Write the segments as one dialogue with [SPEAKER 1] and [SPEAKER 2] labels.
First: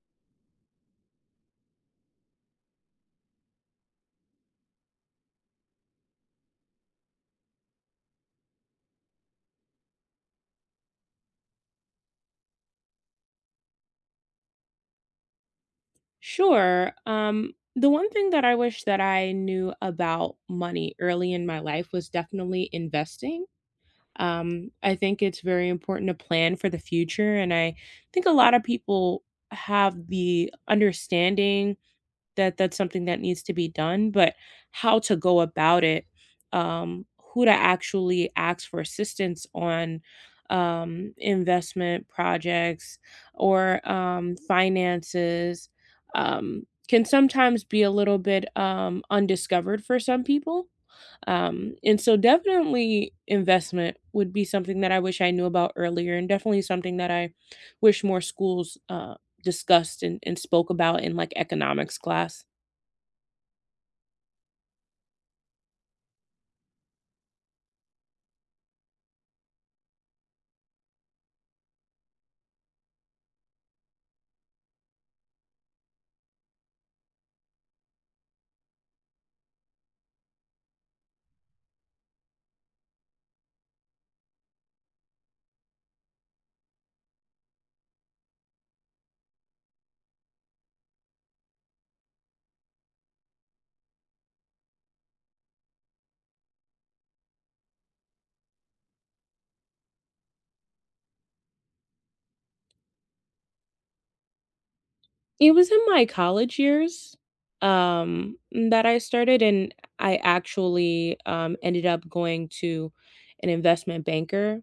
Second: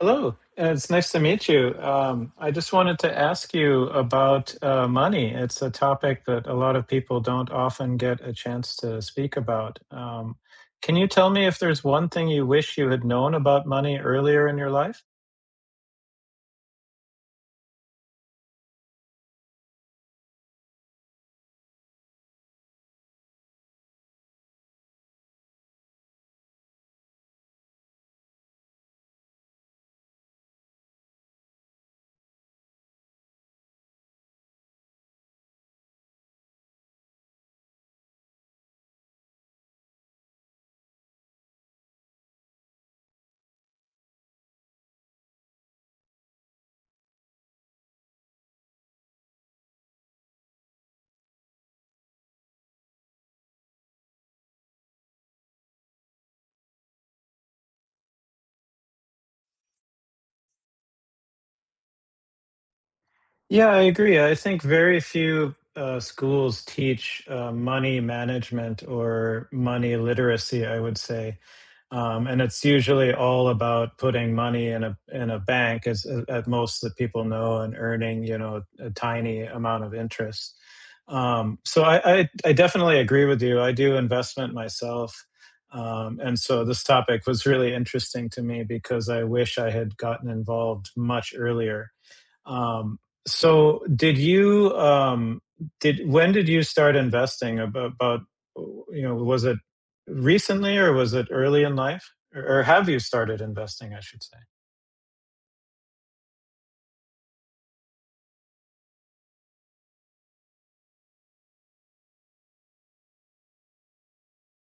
[SPEAKER 1] Hello, it's nice to meet you. I just wanted to ask you about money. It's a topic that a lot of people don't often get a chance to speak about. Can you tell me if there's one thing you wish you had known about money earlier in your life?
[SPEAKER 2] Sure. The one thing that I wish that I knew about money early in my life was definitely investing. I think it's very important to plan for the future, and I think a lot of people have the understanding that that's something that needs to be done, but how to go about it, um, who to actually ask for assistance on investment projects or finances can sometimes be a little bit undiscovered for some people. Definitely, investment would be something that I wish I knew about earlier, and definitely something that I wish more schools discussed and spoke about in like economics class.
[SPEAKER 1] Yeah, I agree. I think very few schools teach money management or money literacy, I would say. And it's usually all about putting money in a bank, as at most, that people know, and earning a tiny amount of interest. So I definitely agree with you. I do investment myself. And so this topic was really interesting to me because I wish I had gotten involved much earlier. Um, so did you did When did you start investing? About, was it recently, or was it early in life, or have you started investing, I should say?
[SPEAKER 2] It was in my college years, um, that I started, and I actually, ended up going to an investment banker.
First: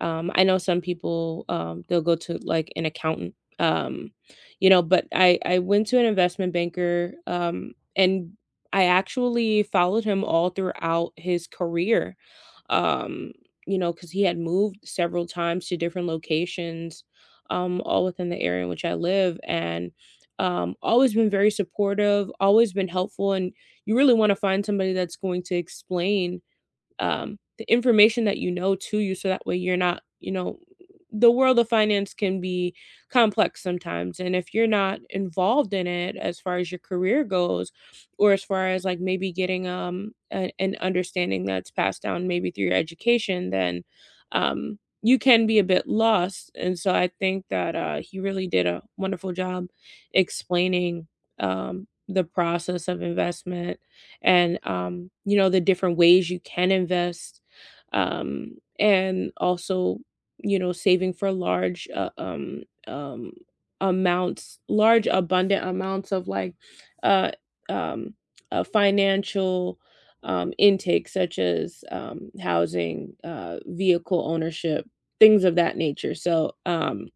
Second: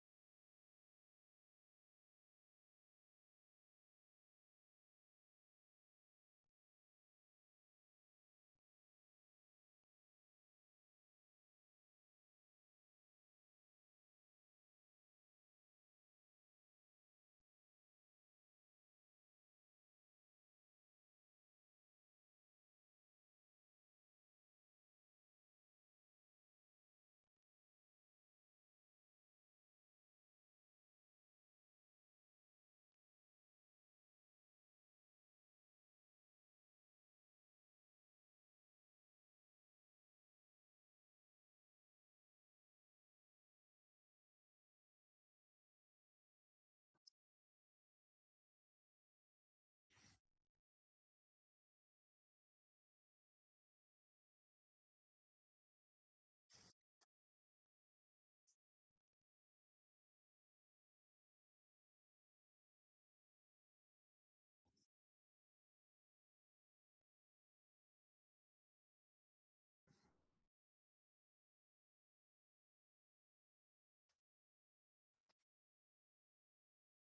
[SPEAKER 2] I know some people, they'll go to, like, an accountant, you know, but I went to an investment banker, and I actually followed him all throughout his career, um, you know, because he had moved several times to different locations, all within the area in which I live, and always been very supportive, always been helpful, and you really want to find somebody that's going to explain the information that you know to you so that way you're not, you know, the world of finance can be complex sometimes, and if you're not involved in it as far as your career goes or as far as like maybe getting an understanding that's passed down maybe through your education, then you can be a bit lost, and so I think that he really did a wonderful job explaining the process of investment, and you know, the different ways you can invest, and also, you know, saving for large amounts, large abundant amounts of like uh, um, financial intake, such as housing, vehicle ownership, things of that nature. So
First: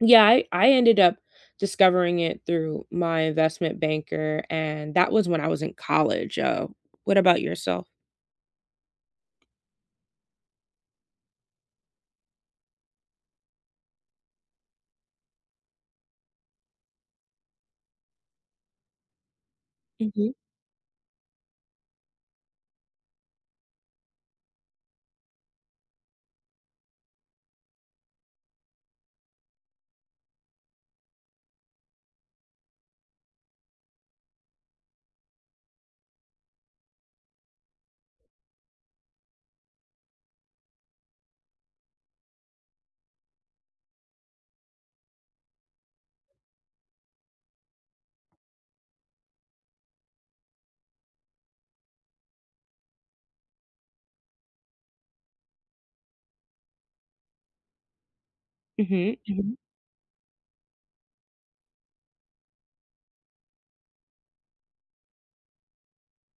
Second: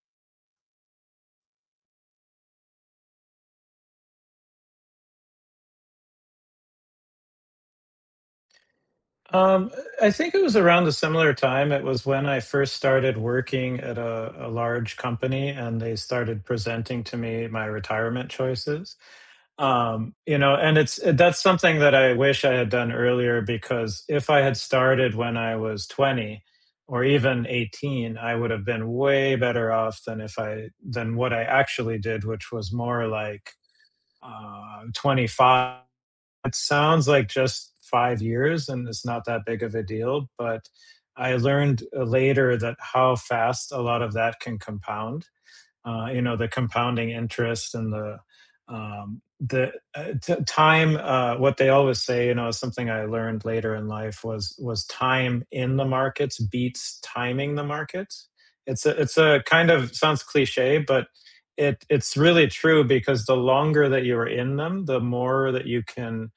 [SPEAKER 2] yeah, I ended up discovering it through my investment banker, and that was when I was in college. What about yourself?
[SPEAKER 1] Um, I think it was around a similar time. It was when I first started working at a large company, and they started presenting to me my retirement choices.
[SPEAKER 2] Mhm.
[SPEAKER 1] And it's that's something that I wish I had done earlier, because if I had started when I was 20 or even 18, I would have been way better off than if I than what I actually did, which was more like 25. It sounds like just 5 years, and it's not that big of a deal, but I learned, later, that how fast a lot of that can compound. You know, the compounding interest and the time. What they always say, something I learned later in life was time in the markets beats timing the markets. it's a
[SPEAKER 2] Mhm.
[SPEAKER 1] it's a
[SPEAKER 2] Mhm.
[SPEAKER 1] kind of sounds cliche, but it's really true, because the longer that you're in them, the more that you can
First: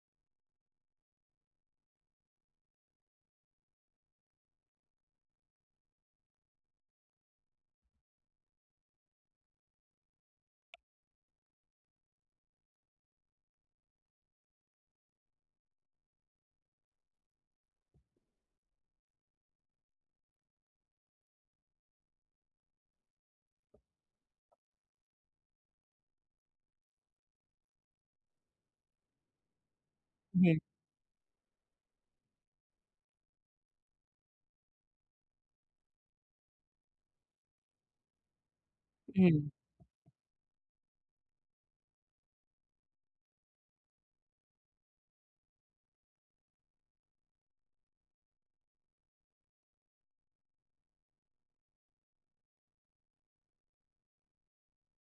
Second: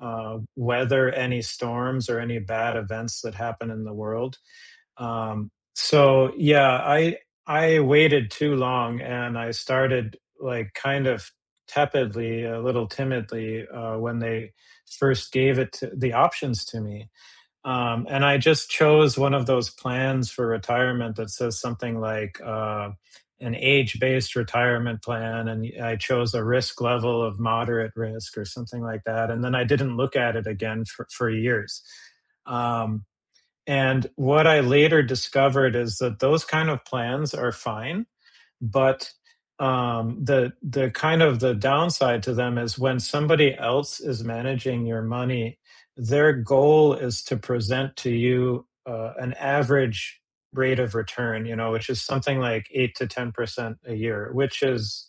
[SPEAKER 1] weather any storms or any bad events that happen in the world. So yeah, I waited too long, and I started like kind of tepidly, a little timidly, when they first gave it to, the options to me. And I just chose one of those plans for retirement that says something like, an age-based retirement plan, and I chose a risk level of moderate risk or something like that. And then I didn't look at it
[SPEAKER 2] Mhm.
[SPEAKER 1] again for years. Um, and what I later discovered is that those kind of plans are fine, but
[SPEAKER 2] Mhm.
[SPEAKER 1] the kind of the downside to them is when somebody else is managing your money, their goal is to present to you an average rate of return, you know, which is something like 8 to 10% a year, which is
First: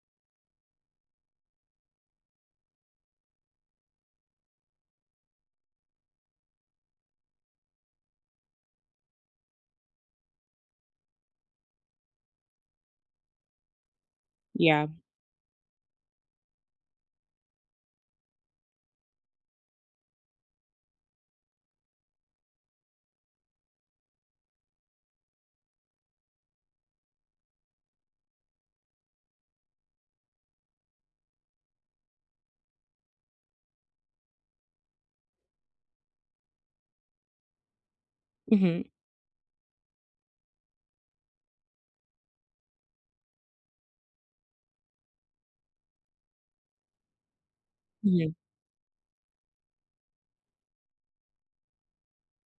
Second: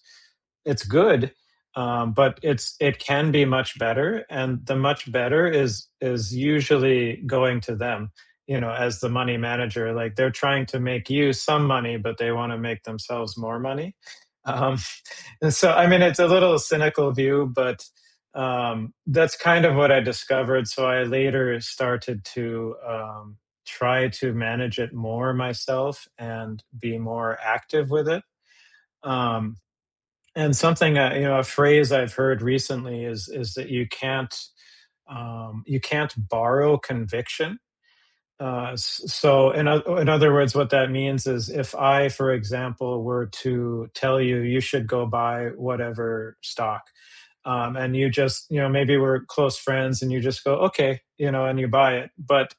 [SPEAKER 1] it's good. But it can be much better, and the much better is usually going to them, you know, as the money manager. Like, they're trying to make you some money, but they want to make themselves more money. um,
[SPEAKER 2] Yeah.
[SPEAKER 1] and so, I mean, it's a little cynical view, but that's kind of what I discovered. So I later started to try to manage it more myself and be more active with it. um, and something, you know, a phrase I've heard recently is that you can't borrow conviction.
[SPEAKER 2] Mhm.
[SPEAKER 1] So, in other words, what that means is, if I, for example, were to tell you you should go buy whatever stock, and you
[SPEAKER 2] Mhm.
[SPEAKER 1] just, you know, maybe we're close friends, and you just go, okay, and you buy it. But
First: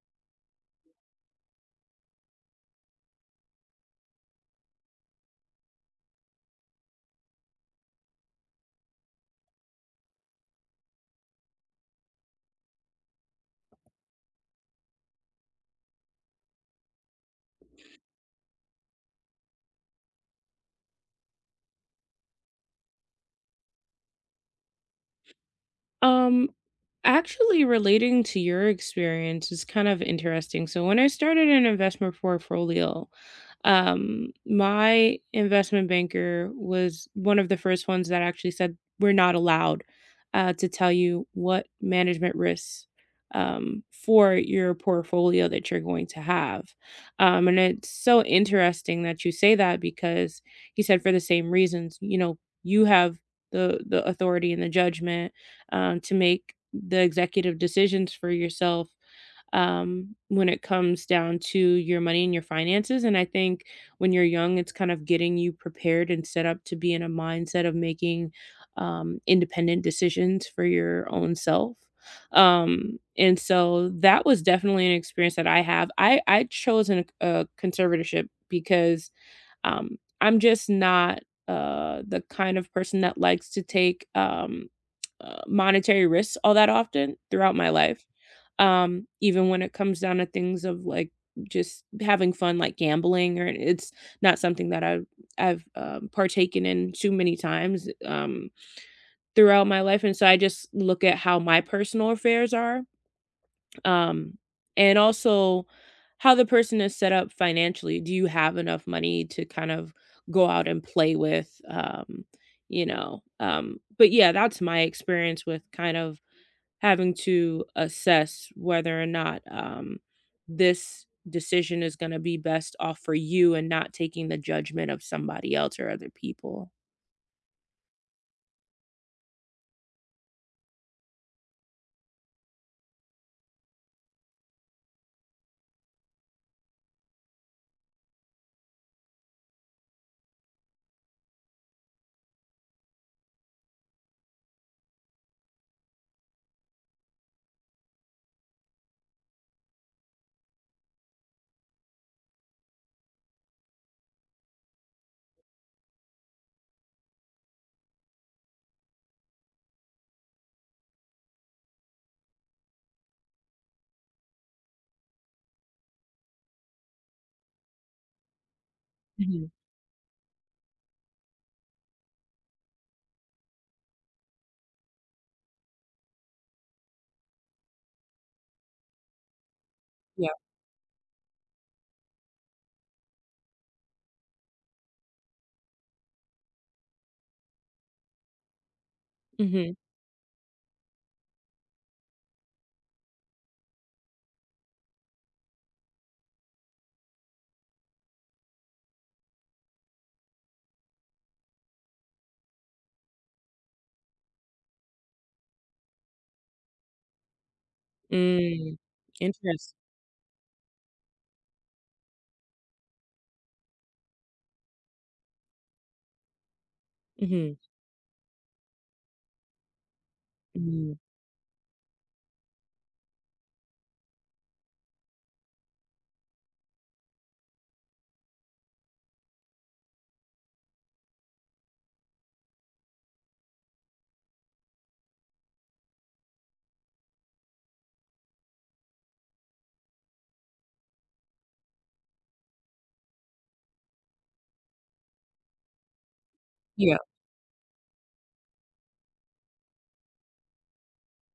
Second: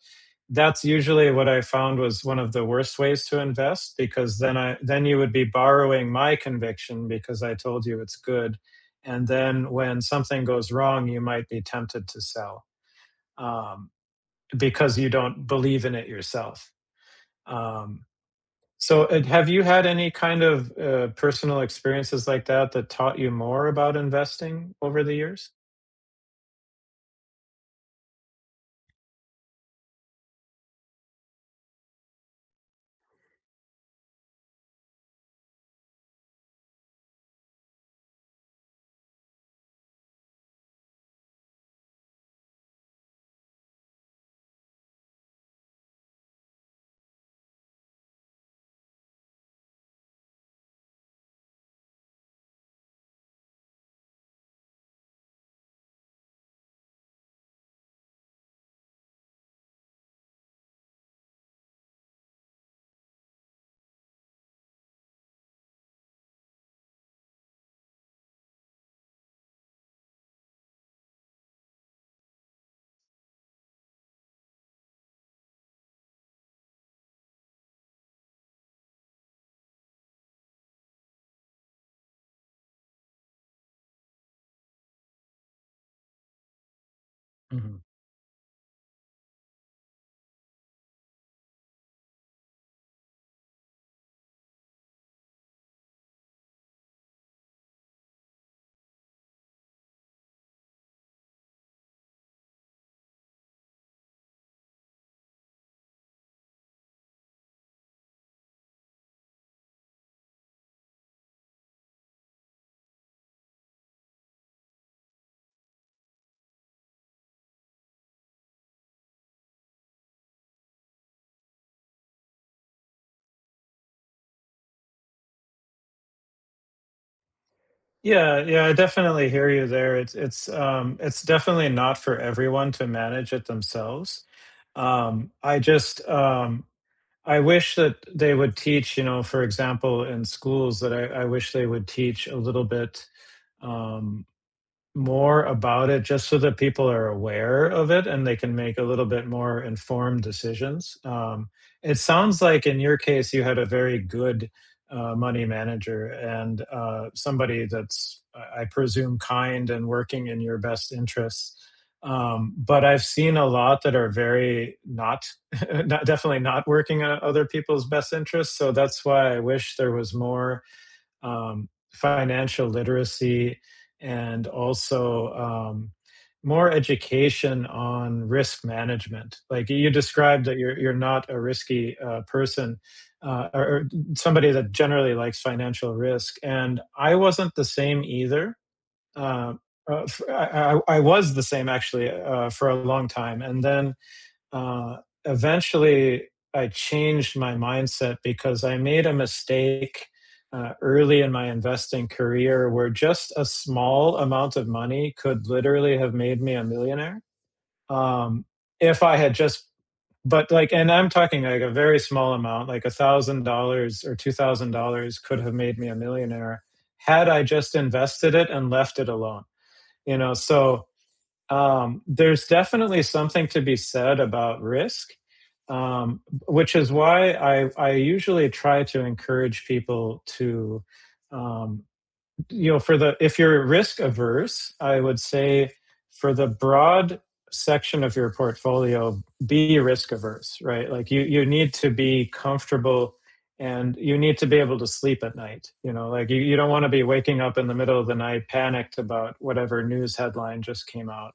[SPEAKER 1] that's usually what I found was one of the worst ways to invest, because then you would be borrowing my conviction because I told you it's good. And then when something goes wrong, you might be tempted to sell, um, because you don't believe in it yourself. um, so, Ed, have you had any kind of personal experiences like that that taught you more about investing over the years?
[SPEAKER 2] Um, Actually, relating to your experience is kind of interesting. So when I started an investment portfolio, my investment banker was one of the first ones that actually said we're not allowed to tell you what management risks for your portfolio that you're going to have. And it's so interesting that you say that because he said for the same reasons, you know, you have the authority and the judgment to make the executive decisions for yourself when it comes down to your money and your finances. And I think when you're young, it's kind of getting you prepared and set up to be in a mindset of making independent decisions for your own self. And so that was definitely an experience that I have. I chose a conservatorship because I'm just not the kind of person that likes to take monetary risks all that often throughout my
[SPEAKER 1] Mhm.
[SPEAKER 2] life. Even when it comes down to things of like just having fun, like gambling, or it's not something that I've partaken in too many times throughout my life, and so I just look at how my personal affairs are, um, and also how the person is set up financially. Do you have enough money to kind of go out and play with? But yeah, that's my experience with kind of having to assess whether or not, this decision is gonna be best off for you and not taking the judgment of somebody else or other people.
[SPEAKER 1] Yeah, yeah, I definitely hear you there. It's definitely not for everyone to manage it themselves. Um, I just um, I wish that they would teach, you know, for example, in schools. That I wish they would teach a little bit. Um, More about it, just so that people are aware of it and they can make a little bit more informed decisions. It sounds like, in your case, you had a very good money manager and somebody that's, I presume, kind and working in your best interests. But I've seen a lot that are very not, not, definitely not working on other people's best interests. So that's why I
[SPEAKER 2] Mhm,
[SPEAKER 1] wish there was more financial literacy, and also more education on risk management. Like you
[SPEAKER 2] yeah.
[SPEAKER 1] described, that you're, not a risky person, or somebody that generally likes financial risk. And I wasn't the same either. Uh,
[SPEAKER 2] Mhm.
[SPEAKER 1] I was the same, actually, for a long time. And then, uh, eventually, I changed my mindset, because I made a mistake early in my investing career, where just a small amount of money could literally have made me a millionaire. Um,
[SPEAKER 2] Mm.
[SPEAKER 1] if I had just,
[SPEAKER 2] Interest.
[SPEAKER 1] But like, and I'm talking like a very small amount, like $1,000 or $2,000 could have made me a millionaire had I
[SPEAKER 2] Mhm,
[SPEAKER 1] just invested it and left it alone. You know, so
[SPEAKER 2] mm.
[SPEAKER 1] there's definitely something to be said about risk, um, which is why I usually try to encourage people to, um, you know, for the if you're risk averse, I would say, for the broad section of your portfolio, be risk averse, right? Like, you need to be comfortable, and you need to be able to sleep at night, you know, like you don't want to
[SPEAKER 2] Yeah.
[SPEAKER 1] be waking up in the middle of the night panicked about whatever news headline just came out.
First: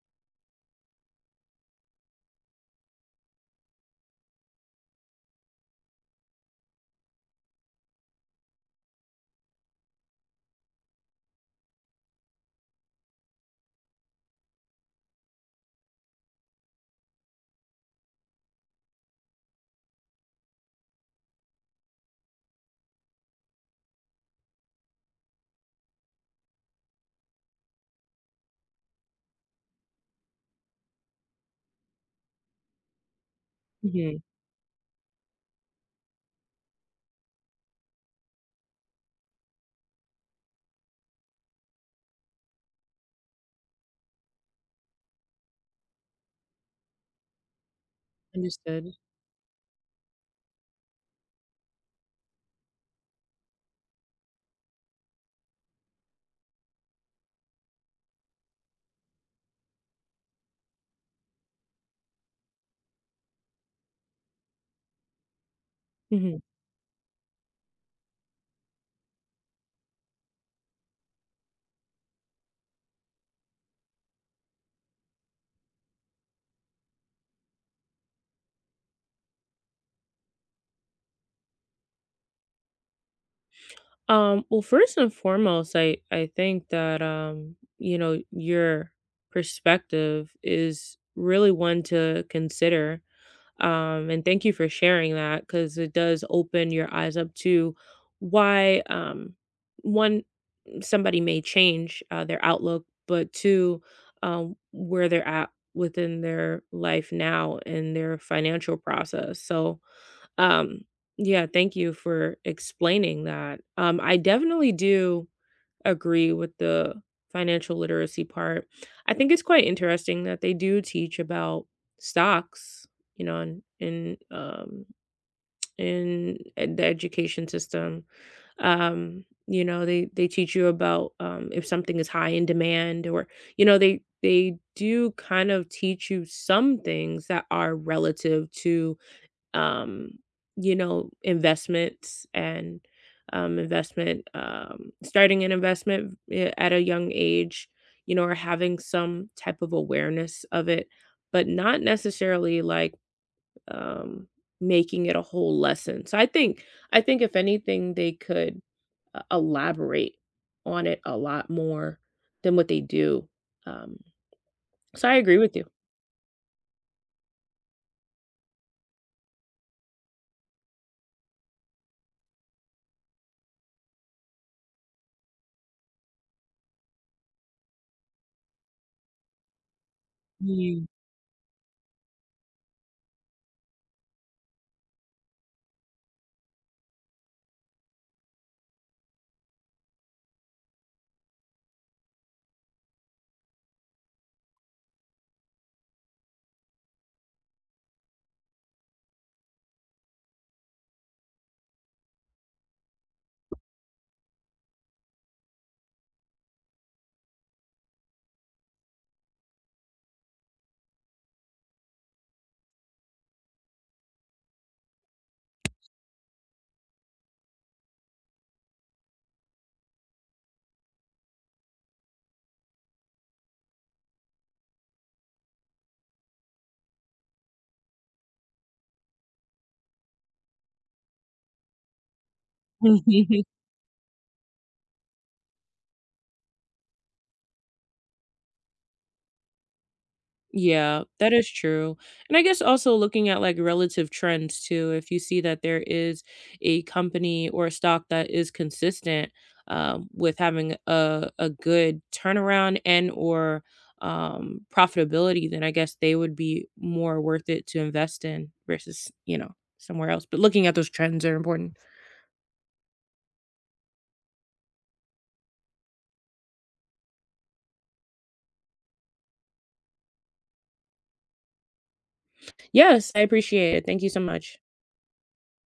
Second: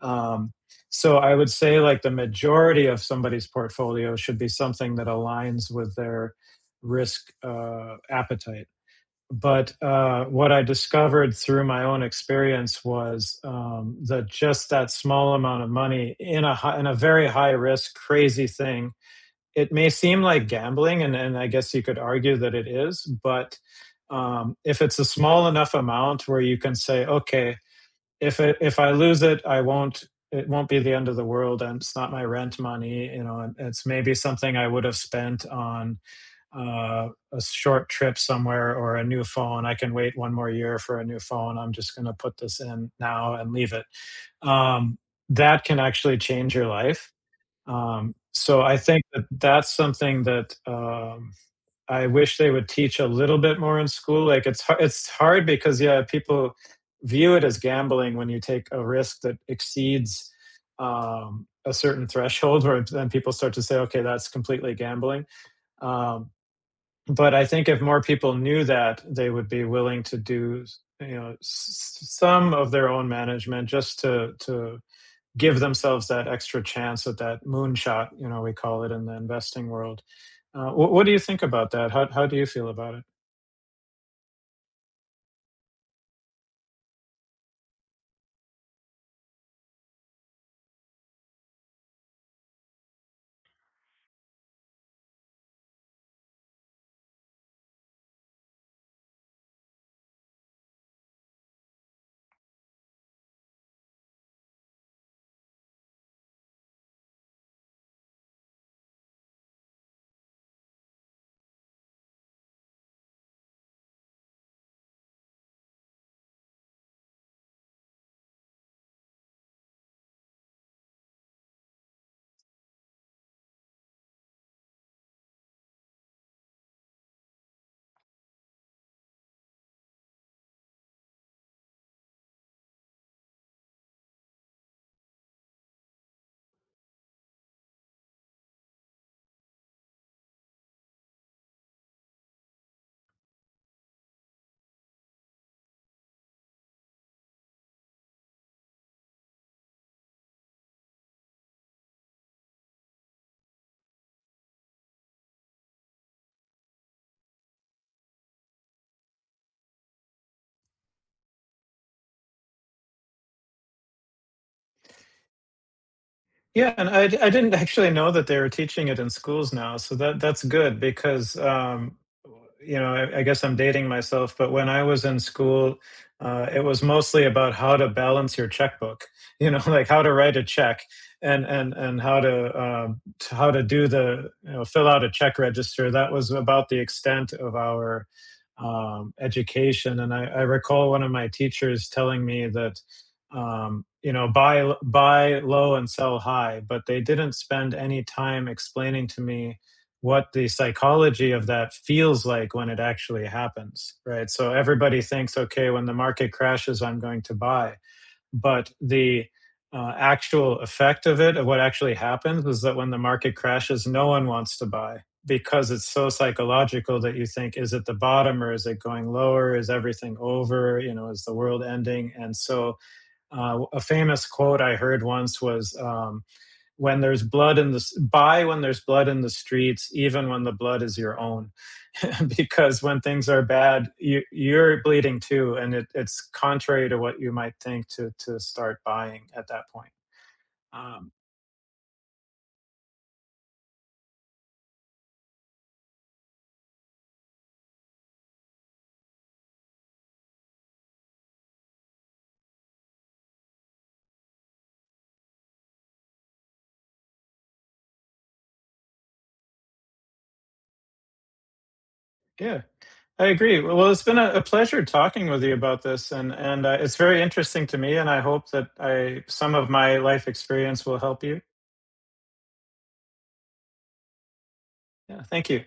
[SPEAKER 1] um, so I would say, like, the majority of somebody's portfolio should be something that aligns with their risk appetite. But what I discovered through my own experience was that just that small amount of money in a high, in a very high risk, crazy thing. It may seem like gambling, and I guess you could argue that it is. But if it's a small enough amount where you can say, okay, if I lose it, I won't. It won't be the end of the world, and it's not my rent money. You know, it's maybe
[SPEAKER 2] Mhm.
[SPEAKER 1] something I would have spent on a short trip somewhere, or a new phone. I can wait one more year for a new phone. I'm just going to put this in now and leave it. Um, that can actually change your life. So I
[SPEAKER 2] Understood.
[SPEAKER 1] think that that's something that. I wish they would teach a little bit more in school. Like, it's hard, because, yeah, people view it as gambling when you take a risk that exceeds a certain threshold, where then people start to say, okay, that's completely gambling. Um,
[SPEAKER 2] Mhm.
[SPEAKER 1] but I think if more people knew that, they would be willing to do, you know, some of their own management, just to give themselves that extra chance at that moonshot, you know, we call it in the investing world. What do you think about that? How do you feel about it?
[SPEAKER 2] Well, first and foremost, I think that, you know, your perspective is really one to consider. And thank you for sharing that because it does open your eyes up to why one, somebody may change their outlook, but two, where they're at within their life now and their financial process. So, um, yeah, thank you for explaining that. I definitely do agree with the financial literacy part. I think it's quite interesting that they do teach about stocks, you know, in the education system. You know, they teach you about if something is high in demand, or you know, they do kind of teach you some things that are relative to um, you know, investments and investment, starting an investment at a young age, you know, or having some type of awareness of it, but not necessarily like um, making it a whole lesson. So I think if anything, they could elaborate on it a lot more than what they do. Um, so I agree with
[SPEAKER 1] Yeah, and I didn't actually know that they were teaching it in schools now, so that's good, because I guess I'm dating myself, but when I was in school, it was mostly about how to balance your checkbook, you know, like how to write a check,
[SPEAKER 2] you.
[SPEAKER 1] and how to, how to do the, fill out a check register. That was about the extent of our education, and I recall one of my teachers telling me that, you know, buy low and sell high, but they didn't spend any time explaining to me what the psychology of that feels like when it actually happens, right? So everybody thinks, okay, when the market crashes, I'm going to buy, but the actual effect of it, of what actually happens, is that when the market crashes, no one wants to buy, because it's so psychological that you think, is it the bottom, or is it going lower? Is everything over? You know, is the world ending? And so, a famous quote I heard once was, "When there's blood in the buy when there's blood in the streets, even when the blood is your own," because
[SPEAKER 2] Mm.
[SPEAKER 1] when things are bad, you're bleeding too, and it's contrary to what you might think, to start buying at that point.
[SPEAKER 2] Yeah,
[SPEAKER 1] Um,
[SPEAKER 2] that is true. And I guess also looking at like relative trends too, if you see that there is a company or a stock that is consistent with having a good turnaround and or profitability, then I guess they would be more worth it to invest in versus, you know, somewhere else. But looking at those trends are important.
[SPEAKER 1] yeah, I agree. Well, it's been a pleasure talking with you about this, and it's very interesting to me, and I hope that I some of my life experience will help you.
[SPEAKER 2] Yes, I appreciate it. Thank you so much.
[SPEAKER 1] Yeah, thank you.